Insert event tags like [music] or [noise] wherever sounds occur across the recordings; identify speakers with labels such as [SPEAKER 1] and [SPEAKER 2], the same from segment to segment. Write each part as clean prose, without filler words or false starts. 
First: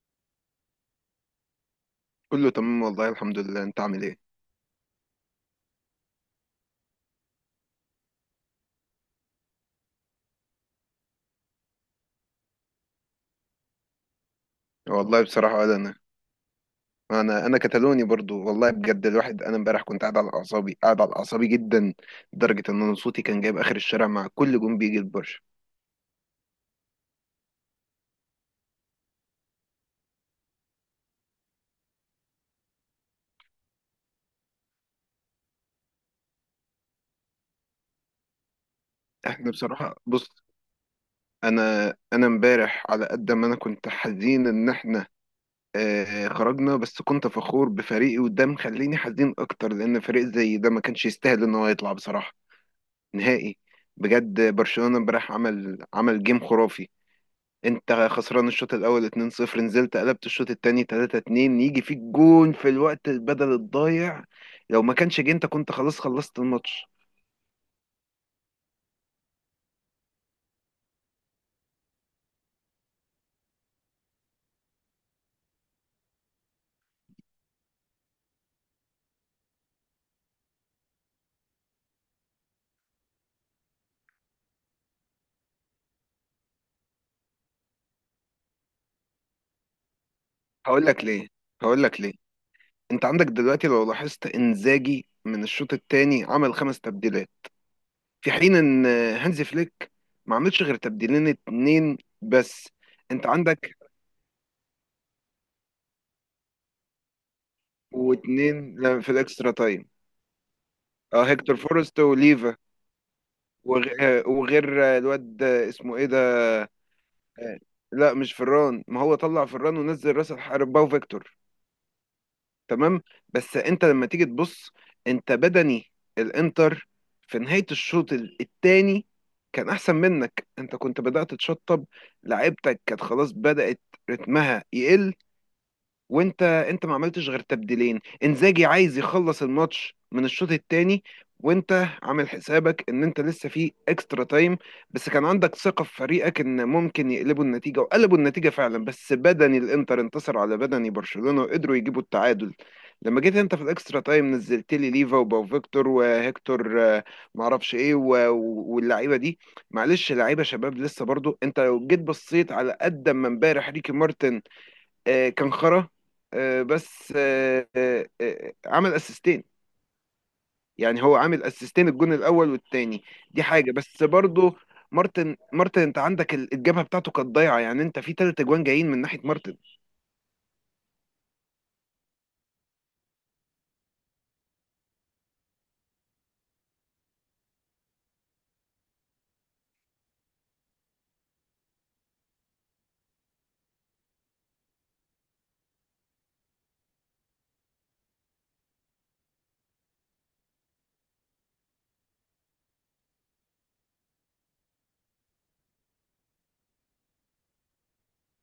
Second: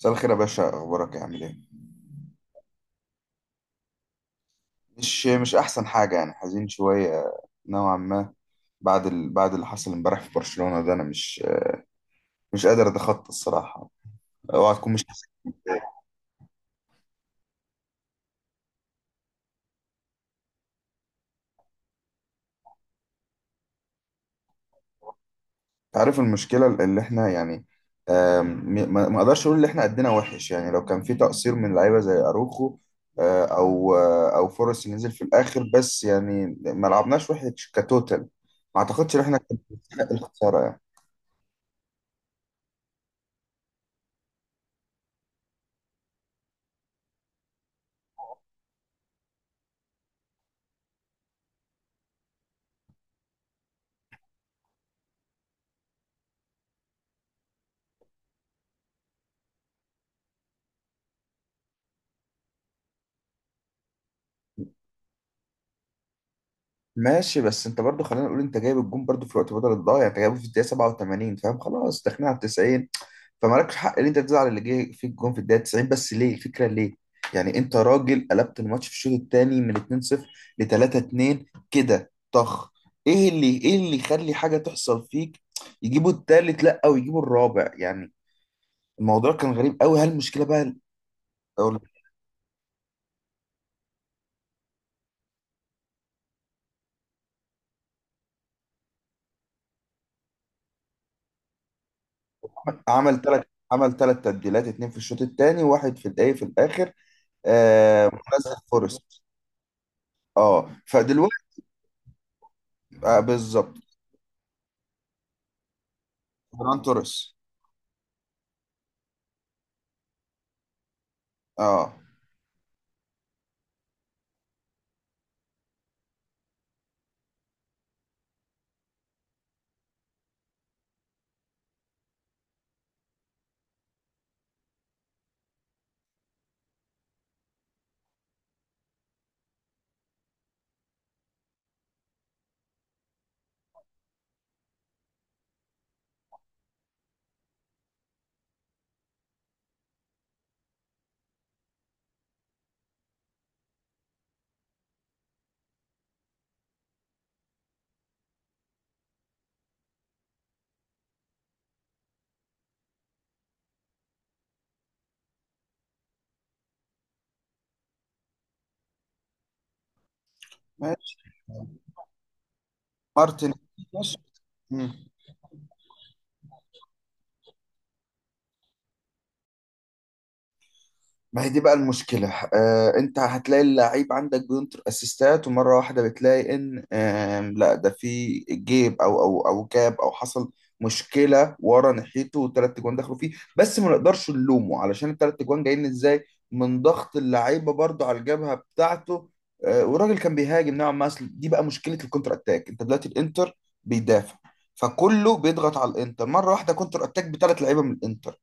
[SPEAKER 1] مساء الخير يا باشا، اخبارك إيه؟ عامل ايه؟
[SPEAKER 2] كله تمام، والله الحمد لله. انت عامل ايه؟
[SPEAKER 1] مش احسن حاجه، يعني حزين شويه، نوعا ما. بعد اللي حصل امبارح في برشلونه ده، انا مش قادر اتخطى الصراحه. اوعى تكون مش
[SPEAKER 2] والله
[SPEAKER 1] حاسس بيه.
[SPEAKER 2] بصراحه ولا انا. انا كتالوني برضو، والله بجد. الواحد انا امبارح كنت قاعد على اعصابي، قاعد على اعصابي جدا، لدرجه ان انا صوتي كان جايب اخر الشارع مع كل جون بيجي البرشا.
[SPEAKER 1] عارف المشكله اللي احنا، يعني آم، ما اقدرش اقول ان احنا قدنا وحش. يعني لو كان في تقصير من لعيبه زي اروخو، او فرص ينزل في الاخر، بس يعني ما لعبناش وحش كتوتال. ما اعتقدش ان احنا
[SPEAKER 2] احنا
[SPEAKER 1] كنا
[SPEAKER 2] بصراحه،
[SPEAKER 1] نستحق
[SPEAKER 2] بص،
[SPEAKER 1] الخساره يعني.
[SPEAKER 2] انا انا امبارح على قد ما انا كنت حزين ان احنا خرجنا، بس كنت فخور بفريقي، وده مخليني حزين اكتر لان فريق زي ده ما كانش يستاهل ان هو يطلع بصراحه نهائي. بجد برشلونه امبارح عمل جيم خرافي. انت خسران الشوط الاول 2-0، نزلت قلبت الشوط التاني 3-2، يجي فيك جون في الوقت البدل الضايع. لو ما كانش جه انت كنت خلاص خلصت الماتش.
[SPEAKER 1] ماشي، بس انت برضو خلينا نقول انت جايب الجون برضو في الوقت بدل الضايع، انت جايبه في الدقيقه 87، فاهم؟ خلاص داخلين على 90. فمالكش حق ان انت تزعل اللي جه فيك الجون في الدقيقه 90. بس ليه الفكره ليه؟ يعني انت راجل قلبت الماتش في الشوط الثاني من 2-0 ل 3-2، كده طخ. ايه اللي يخلي حاجه تحصل فيك، يجيبوا الثالث، لا ويجيبوا الرابع يعني؟ الموضوع كان غريب قوي. هل المشكله بقى،
[SPEAKER 2] هقول لك ليه.
[SPEAKER 1] أو،
[SPEAKER 2] هقول لك ليه، انت عندك دلوقتي لو لاحظت انزاجي من الشوط التاني عمل خمس تبديلات، في حين ان هانزي فليك ما عملش غير تبديلين اتنين بس.
[SPEAKER 1] عمل
[SPEAKER 2] انت
[SPEAKER 1] ثلاث
[SPEAKER 2] عندك
[SPEAKER 1] عمل ثلاث تبديلات، اتنين في الشوط الثاني وواحد في الايه، في الاخر. آه، نزل
[SPEAKER 2] واتنين، لا، في
[SPEAKER 1] فورست.
[SPEAKER 2] الاكسترا تايم.
[SPEAKER 1] اه،
[SPEAKER 2] اه، هيكتور
[SPEAKER 1] فدلوقتي
[SPEAKER 2] فورست وليفا
[SPEAKER 1] آه بالظبط،
[SPEAKER 2] وغير الواد اسمه ايه ده.
[SPEAKER 1] فران توريس.
[SPEAKER 2] آه، لا مش فران، ما هو طلع فران ونزل راس الحرب باو فيكتور.
[SPEAKER 1] اه،
[SPEAKER 2] تمام. بس انت لما تيجي تبص، انت بدني الانتر في نهاية الشوط الثاني كان احسن منك. انت كنت بدأت تشطب، لعيبتك كانت خلاص بدأت رتمها يقل. وانت ما عملتش غير تبديلين. انزاجي عايز يخلص الماتش من الشوط الثاني وانت عامل حسابك ان انت لسه في اكسترا تايم. بس كان عندك ثقة في فريقك ان ممكن يقلبوا النتيجة، وقلبوا النتيجة فعلا. بس بدني الانتر انتصر على بدني برشلونة وقدروا يجيبوا التعادل. لما جيت انت في الاكسترا تايم نزلت لي ليفا وباو فيكتور وهيكتور، معرفش ايه واللعيبه دي، معلش لعيبه شباب لسه. برضو انت لو جيت بصيت، على قد ما امبارح ريكي مارتن كان خرا، بس عمل اسيستين. يعني
[SPEAKER 1] ماشي.
[SPEAKER 2] هو عامل اسيستين الجون الاول والتاني. دي
[SPEAKER 1] مارتن.
[SPEAKER 2] حاجه. بس
[SPEAKER 1] ماشي،
[SPEAKER 2] برضه مارتن مارتن، انت عندك الجبهه بتاعته كانت ضايعه. يعني انت في تلات اجوان جايين من ناحيه مارتن.
[SPEAKER 1] ما هي دي بقى المشكلة. آه، انت هتلاقي اللعيب عندك بينطر اسيستات، ومرة واحدة بتلاقي ان آه، لا، ده في جيب، او او جاب، او حصل مشكلة ورا ناحيته، والتلات جوان دخلوا فيه. بس ما نقدرش نلومه علشان التلات جوان جايين ازاي، من ضغط اللعيبة برضو على الجبهة بتاعته. آه، والراجل كان بيهاجم نوعا ما، أصل دي بقى مشكلة الكونتر اتاك. انت دلوقتي الانتر بيدافع، فكله بيضغط على الانتر مرة واحدة، كونتر اتاك بثلاث لعيبة من الانتر.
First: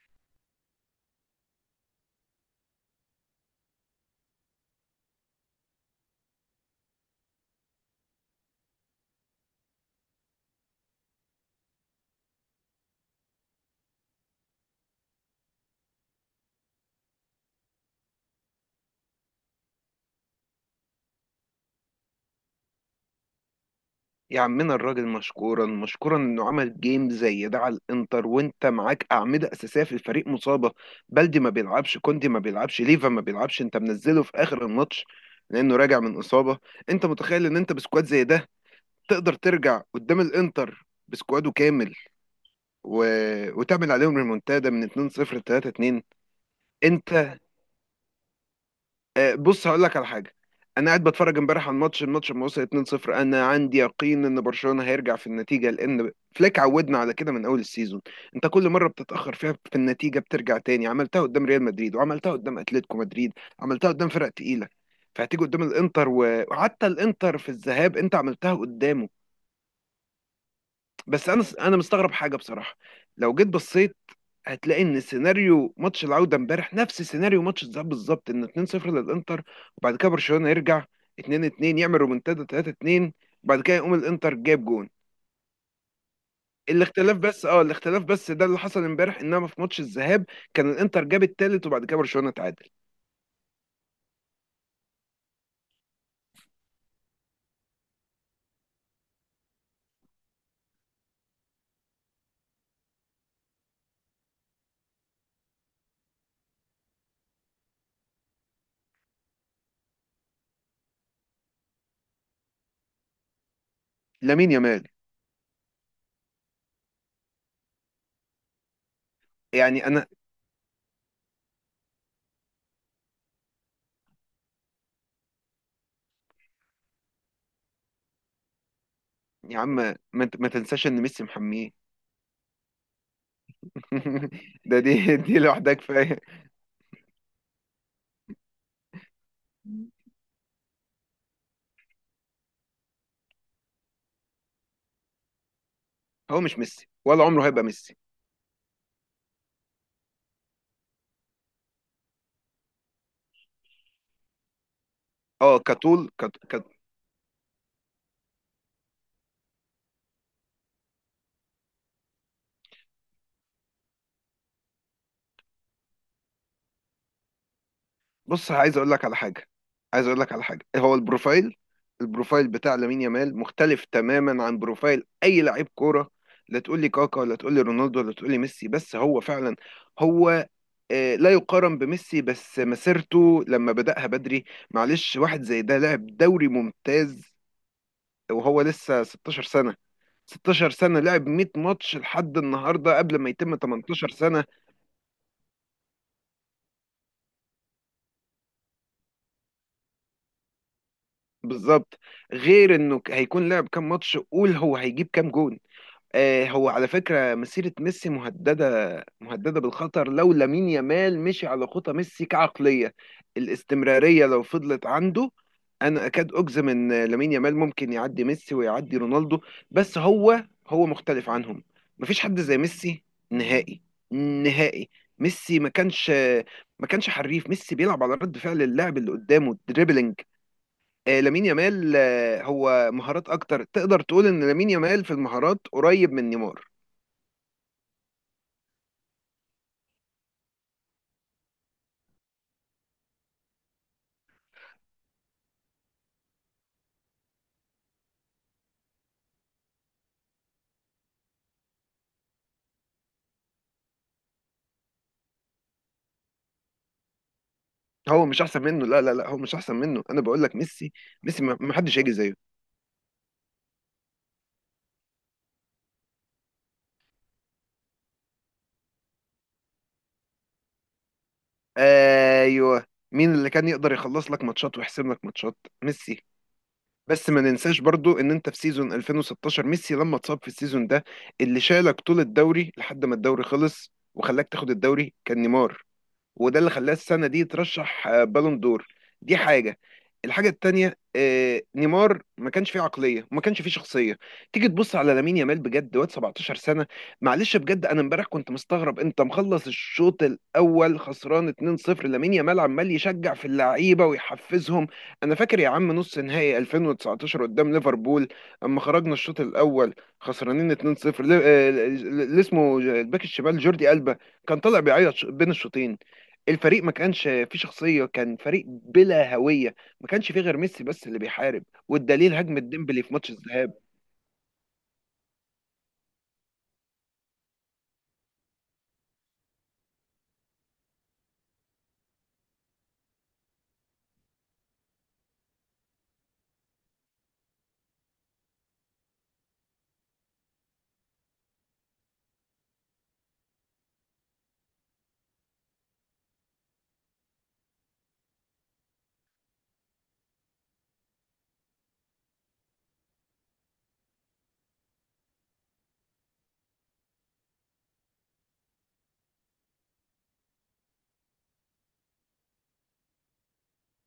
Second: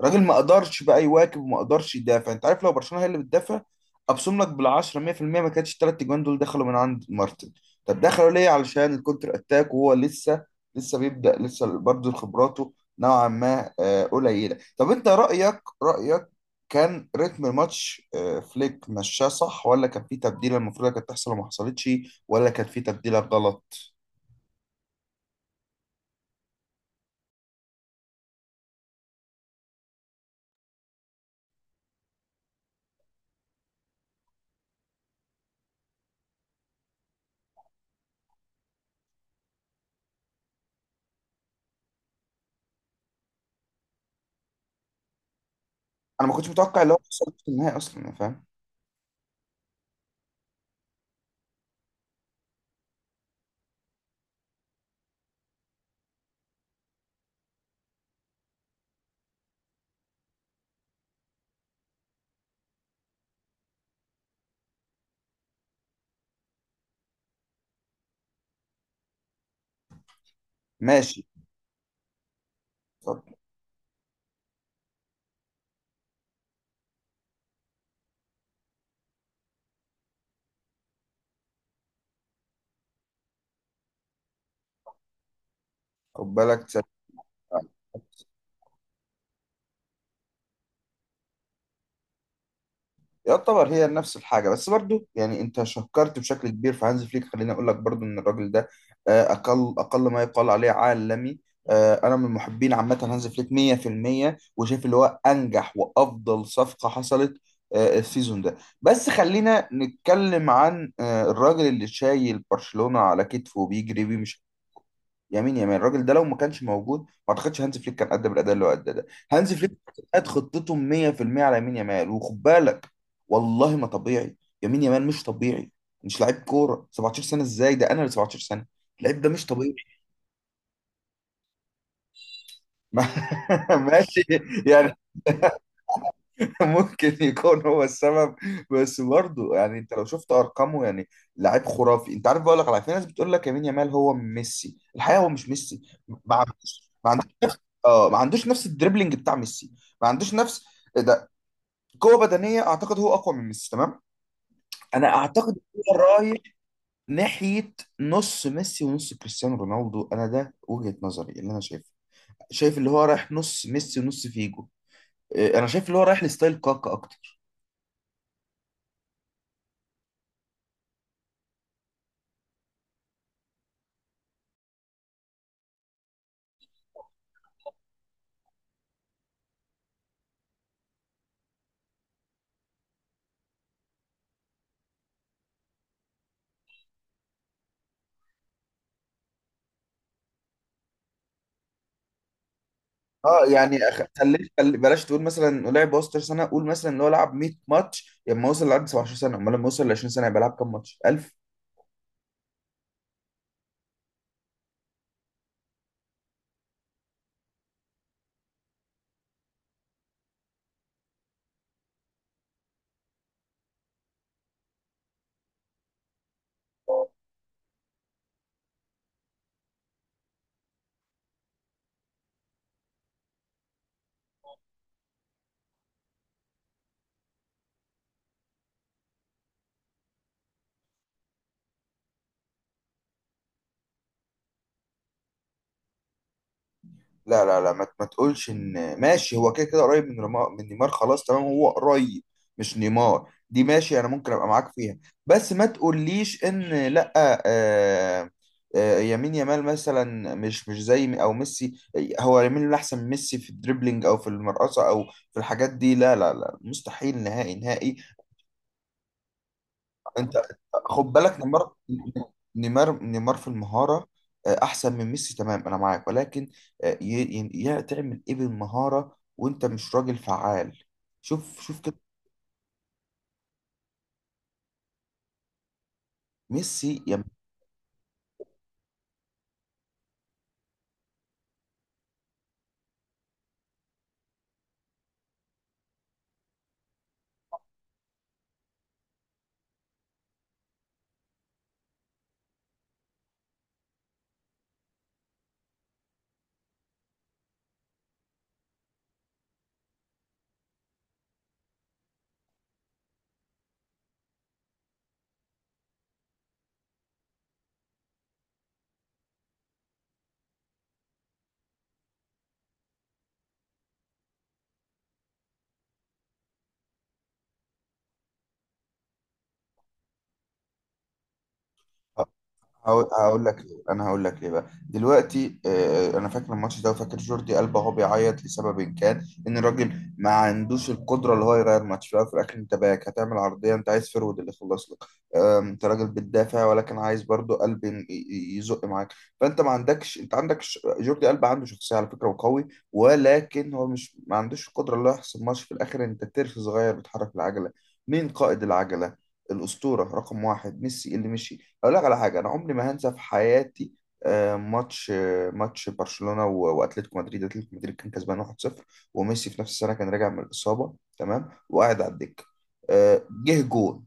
[SPEAKER 1] راجل ما قدرش بقى يواكب وما قدرش يدافع. انت عارف لو برشلونه هي اللي بتدافع، ابصم لك بالعشرة 100% ما كانتش الثلاث اجوان دول دخلوا من عند مارتن. طب دخلوا ليه؟ علشان الكونتر اتاك وهو لسه بيبدأ، لسه برضه خبراته نوعا ما قليله. طب انت رأيك، كان رتم الماتش، فليك مشاه صح ولا كان في تبديله المفروض كانت تحصل وما حصلتش، ولا كان في تبديله غلط؟
[SPEAKER 2] يا عمنا الراجل مشكورا مشكورا انه عمل جيم زي ده على الانتر، وانت معاك اعمده اساسيه في الفريق مصابه. بلدي ما بيلعبش، كوندي ما بيلعبش، ليفا ما بيلعبش، انت منزله في اخر الماتش لانه راجع من اصابه. انت متخيل ان انت بسكواد زي ده تقدر ترجع قدام الانتر بسكواده كامل و... وتعمل عليهم ريمونتادا من 2-0 ل 3-2؟
[SPEAKER 1] انا ما كنتش متوقع اللي هو حصل
[SPEAKER 2] انت
[SPEAKER 1] في النهائي اصلا. أنا فاهم.
[SPEAKER 2] بص هقول لك على حاجه. انا قاعد بتفرج امبارح على الماتش لما وصل 2-0 انا عندي يقين ان برشلونه هيرجع في النتيجه، لان فليك عودنا على كده من اول السيزون. انت كل مره بتتاخر فيها في النتيجه بترجع تاني. عملتها قدام ريال مدريد، وعملتها قدام اتلتيكو مدريد، عملتها قدام فرق تقيله، فهتيجي قدام الانتر وحتى الانتر في الذهاب انت عملتها قدامه.
[SPEAKER 1] ماشي.
[SPEAKER 2] بس انا مستغرب حاجه بصراحه.
[SPEAKER 1] اتفضل.
[SPEAKER 2] لو جيت بصيت هتلاقي ان سيناريو ماتش العوده امبارح نفس سيناريو ماتش الذهاب بالظبط، ان 2-0 للانتر وبعد كده برشلونه يرجع 2-2، يعمل رومنتادا 3-2، وبعد كده يقوم الانتر جاب جون.
[SPEAKER 1] خد بالك. تسلم.
[SPEAKER 2] الاختلاف بس ده اللي حصل امبارح، انما في ماتش الذهاب كان الانتر جاب التالت وبعد كده برشلونه تعادل.
[SPEAKER 1] يعتبر هي نفس الحاجة، بس برضو يعني انت شكرت بشكل كبير في هانز فليك. خليني اقول لك برضو ان الراجل ده اقل ما يقال عليه عالمي. انا من محبين عامة هانز فليك 100%، وشايف اللي هو انجح وافضل صفقة حصلت السيزون ده. بس خلينا نتكلم عن الراجل اللي شايل برشلونة على كتفه وبيجري بيه.
[SPEAKER 2] لامين يامال.
[SPEAKER 1] يمين الراجل ده، لو ما كانش موجود ما اعتقدش هانز فليك كان قدم الاداء اللي هو اداه ده. هانز فليك
[SPEAKER 2] يعني انا،
[SPEAKER 1] قد خطتهم 100% على يمين يمال. وخد بالك، والله ما طبيعي. يمين يمال مش طبيعي. مش لعيب كوره 17 سنه، ازاي ده؟ انا اللي 17 سنه. اللعيب ده مش
[SPEAKER 2] يا عم،
[SPEAKER 1] طبيعي.
[SPEAKER 2] ما تنساش ان ميسي محميه.
[SPEAKER 1] [laughs] ما- ماشي
[SPEAKER 2] [laughs] ده
[SPEAKER 1] يعني،
[SPEAKER 2] دي دي لوحدها كفايه.
[SPEAKER 1] ممكن يكون هو السبب، بس برضه يعني انت لو شفت ارقامه، يعني لعيب خرافي. انت عارف، بقول لك على في ناس بتقول لك يمين يمال هو ميسي، الحقيقه هو مش ميسي. ما
[SPEAKER 2] هو مش
[SPEAKER 1] عندوش
[SPEAKER 2] ميسي
[SPEAKER 1] ما
[SPEAKER 2] ولا
[SPEAKER 1] عندوش
[SPEAKER 2] عمره هيبقى ميسي.
[SPEAKER 1] اه، ما عندوش نفس الدريبلينج بتاع ميسي. ما عندوش نفس، إيه ده، قوه بدنيه. اعتقد هو اقوى من ميسي. تمام، انا اعتقد
[SPEAKER 2] اه
[SPEAKER 1] هو
[SPEAKER 2] كطول كت...
[SPEAKER 1] رايح
[SPEAKER 2] كت...
[SPEAKER 1] ناحيه نص ميسي ونص كريستيانو رونالدو. انا ده وجهه نظري اللي انا شايفه. شايف اللي هو رايح نص ميسي ونص فيجو. إيه، انا شايف اللي هو رايح لستايل كاكا اكتر.
[SPEAKER 2] بص، عايز اقول لك على حاجه هو البروفايل بتاع لامين يامال مختلف تماما عن بروفايل اي لعيب كوره. لا تقول لي كاكا، ولا تقول لي رونالدو، ولا تقول لي ميسي. بس هو فعلا، هو لا يقارن بميسي، بس مسيرته لما بدأها بدري. معلش، واحد زي ده لعب دوري ممتاز وهو لسه 16 سنه. 16 سنه لعب 100 ماتش لحد النهارده قبل ما
[SPEAKER 1] اه،
[SPEAKER 2] يتم
[SPEAKER 1] يعني
[SPEAKER 2] 18 سنه.
[SPEAKER 1] خليك، بلاش تقول مثلا لعب 16 سنه، قول مثلا اللي هو لعب 100 ماتش لما وصل لعب 17 سنه. امال لما وصل ل 20 سنه يبقى لعب كام ماتش، 1000؟
[SPEAKER 2] بالظبط، غير انه هيكون لعب كام ماتش، قول هو هيجيب كام جون. آه، هو على فكرة مسيرة ميسي مهددة، مهددة بالخطر لو لامين يامال مشي على خطى ميسي كعقلية. الاستمرارية لو فضلت عنده، انا اكاد اجزم ان لامين يامال ممكن يعدي ميسي ويعدي رونالدو. بس هو مختلف عنهم. مفيش حد زي ميسي نهائي نهائي. ميسي ما كانش حريف. ميسي بيلعب على رد فعل اللاعب اللي قدامه دريبلينج. لامين يامال هو مهارات اكتر. تقدر تقول ان لامين يامال في المهارات قريب من نيمار.
[SPEAKER 1] لا لا لا، ما تقولش ان ماشي، هو كده كده قريب من من نيمار. خلاص تمام، هو قريب. مش نيمار دي، ماشي، انا ممكن ابقى معاك فيها. بس ما تقوليش ان، لا، يمين يامال مثلا مش زي او ميسي. هو يمين يامال احسن من ميسي في الدريبلينج او في المرقصه او في الحاجات دي؟ لا لا لا، مستحيل، نهائي نهائي.
[SPEAKER 2] هو مش احسن منه، لا لا لا، هو مش احسن منه. انا
[SPEAKER 1] انت
[SPEAKER 2] بقول لك، ميسي،
[SPEAKER 1] خد بالك،
[SPEAKER 2] ميسي ما
[SPEAKER 1] نيمار
[SPEAKER 2] ما حدش هيجي زيه.
[SPEAKER 1] نيمار نيمار في المهاره احسن من ميسي، تمام انا معاك، ولكن يا تعمل ايه بالمهاره وانت مش راجل فعال؟ شوف شوف كده.
[SPEAKER 2] ايوه. مين اللي كان يقدر يخلص لك ماتشات ويحسم لك ماتشات؟ ميسي.
[SPEAKER 1] ميسي يعني.
[SPEAKER 2] بس ما ننساش برضو ان انت في سيزون 2016 ميسي لما اتصاب في السيزون ده، اللي شالك طول الدوري لحد ما الدوري خلص وخلاك تاخد الدوري كان نيمار، وده اللي خلاه السنه دي ترشح بالون دور. دي حاجه. الحاجه التانيه، نيمار ما كانش فيه عقليه وما كانش فيه شخصيه. تيجي تبص على لامين يامال بجد، واد 17 سنه. معلش، بجد انا امبارح كنت مستغرب انت مخلص الشوط الاول خسران 2-0، لامين يامال عمال يشجع في اللعيبه ويحفزهم. انا فاكر يا عم نص نهائي 2019 قدام ليفربول، اما خرجنا الشوط الاول خسرانين 2-0، اللي اسمه الباك الشمال جوردي ألبا كان طالع بيعيط بين الشوطين. الفريق ما كانش فيه شخصية، كان فريق بلا هوية. ما كانش فيه غير ميسي بس اللي بيحارب، والدليل هجمة ديمبلي
[SPEAKER 1] هقول
[SPEAKER 2] في ماتش
[SPEAKER 1] هقول لك
[SPEAKER 2] الذهاب.
[SPEAKER 1] ليه، انا هقول لك ليه بقى دلوقتي. انا فاكر الماتش ده، وفاكر جوردي ألبا هو بيعيط لسبب كان ان الراجل ما عندوش القدره اللي هو يغير ماتش في الأول وفي الاخر. انت باك، هتعمل عرضيه، انت عايز فرود اللي يخلص لك. انت راجل بتدافع ولكن عايز برضو قلب يزق معاك. فانت ما عندكش، انت عندك، جوردي ألبا عنده شخصيه على فكره وقوي، ولكن هو مش، ما عندوش القدره اللي هو يحسم ماتش في الاخر. انت ترس صغير بتحرك العجله. مين قائد العجله؟ الاسطوره رقم واحد ميسي، اللي مشي. اقول لك على حاجه انا عمري ما هنسى في حياتي. ماتش برشلونه و- واتلتيكو مدريد، اتلتيكو مدريد كان كسبان 1-0، وميسي في نفس السنه كان راجع من الاصابه، تمام، وقاعد على الدكه. جه جون،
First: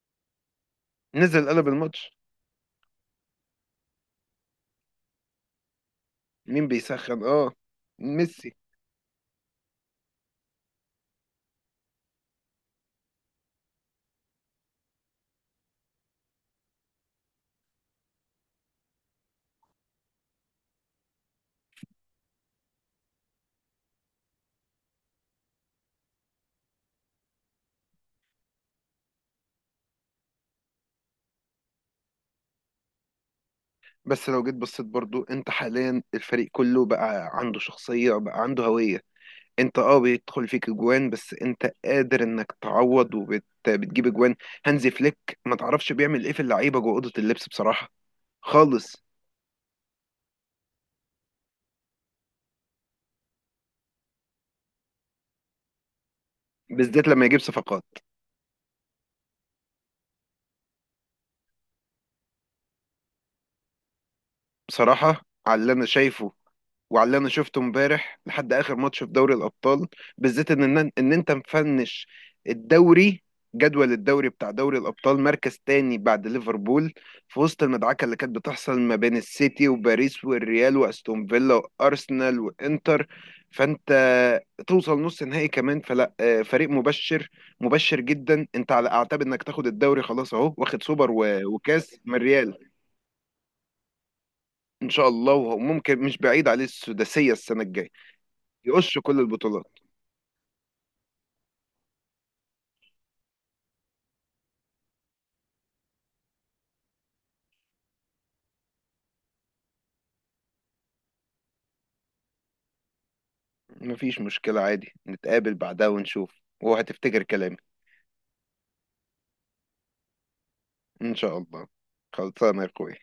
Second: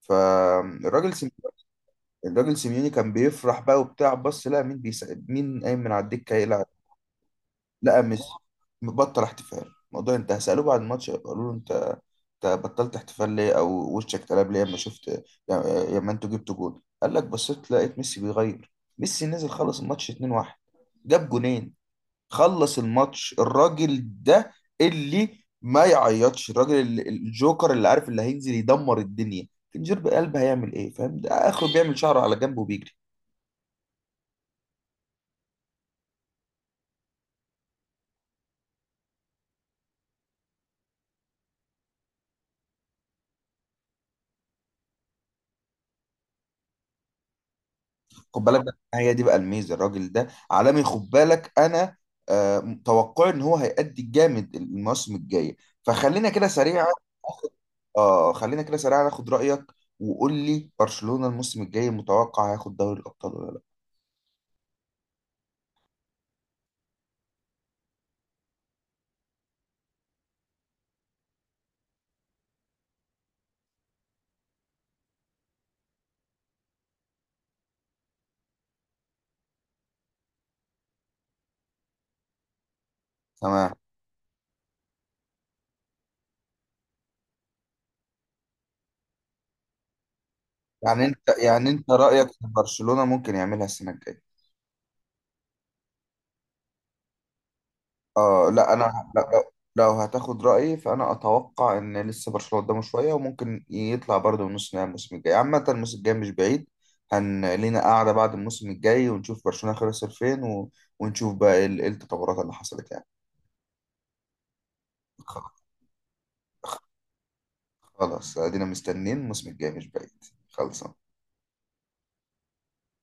[SPEAKER 1] فالراجل سيم...
[SPEAKER 2] نزل قلب الماتش.
[SPEAKER 1] الراجل سيميوني كان بيفرح بقى وبتاع. بص، لا، مين قايم من على الدكه يلعب؟
[SPEAKER 2] مين بيسخن؟ اه،
[SPEAKER 1] لا، ميسي!
[SPEAKER 2] ميسي.
[SPEAKER 1] مبطل احتفال. الموضوع انت هسأله بعد الماتش قالوا له انت، بطلت احتفال ليه؟ او وشك اتقلب ليه لما شفت، لما انتوا جبتوا جول، قال لك بصيت لقيت ميسي بيغير. ميسي نزل خلص الماتش 2-1، جاب جونين، خلص الماتش الراجل ده، اللي ما يعيطش، الراجل الجوكر، اللي عارف اللي هينزل يدمر الدنيا. فنجير بقلب هيعمل ايه؟ فاهم؟ ده اخره بيعمل شعره على جنبه وبيجري.
[SPEAKER 2] بس لو جيت بصيت برضو، انت حاليا الفريق كله بقى عنده شخصية، بقى عنده هوية. انت بيدخل فيك اجوان بس انت قادر انك تعوض وبتجيب اجوان. هانزي فليك، ما تعرفش بيعمل ايه في اللعيبة جوه أوضة اللبس بصراحة
[SPEAKER 1] خد بالك بقى،
[SPEAKER 2] خالص.
[SPEAKER 1] هي دي بقى الميزه، الراجل ده عالمي. خد بالك انا متوقع ان هو هيأدي الجامد الموسم الجاي. فخلينا كده سريعا،
[SPEAKER 2] بالذات لما يجيب
[SPEAKER 1] آخد-
[SPEAKER 2] صفقات.
[SPEAKER 1] اه خلينا كده سريعا، اخد رأيك، وقول لي برشلونة الموسم الجاي متوقع هياخد دوري الابطال ولا لا؟
[SPEAKER 2] بصراحة على اللي انا شايفه، وعلى اللي انا شفته امبارح لحد اخر ماتش في دوري الابطال، بالذات ان انت مفنش الدوري، جدول الدوري بتاع دوري الابطال مركز تاني بعد ليفربول، في وسط المدعكه اللي كانت بتحصل ما بين السيتي وباريس والريال واستون فيلا وارسنال وانتر.
[SPEAKER 1] تمام.
[SPEAKER 2] فانت توصل نص نهائي كمان، فلا، فريق مبشر، مبشر جدا. انت على اعتاب انك تاخد الدوري خلاص اهو، واخد
[SPEAKER 1] يعني
[SPEAKER 2] سوبر
[SPEAKER 1] انت،
[SPEAKER 2] وكاس من
[SPEAKER 1] رأيك ان
[SPEAKER 2] الريال.
[SPEAKER 1] برشلونة ممكن يعملها السنة الجاية؟
[SPEAKER 2] ان شاء الله، وممكن مش بعيد عليه السداسيه السنه الجايه.
[SPEAKER 1] آه، لا انا،
[SPEAKER 2] يقص كل
[SPEAKER 1] لا، لو
[SPEAKER 2] البطولات.
[SPEAKER 1] لو هتاخد رايي، فانا اتوقع ان لسه برشلونه قدامه شويه، وممكن يطلع برضه من نص نهائي الموسم الجاي. عامه الموسم الجاي مش بعيد. هن لينا قاعده بعد الموسم الجاي ونشوف برشلونه خلص فين، و... ونشوف بقى ايه إيه التطورات اللي حصلت يعني.
[SPEAKER 2] مفيش مشكلة، عادي
[SPEAKER 1] خ-
[SPEAKER 2] نتقابل بعدها ونشوف وهتفتكر كلامي.
[SPEAKER 1] خلاص، ادينا مستنيين الموسم الجاي مش بعيد. خلصان.
[SPEAKER 2] إن شاء الله. خلصانة يا أخوي.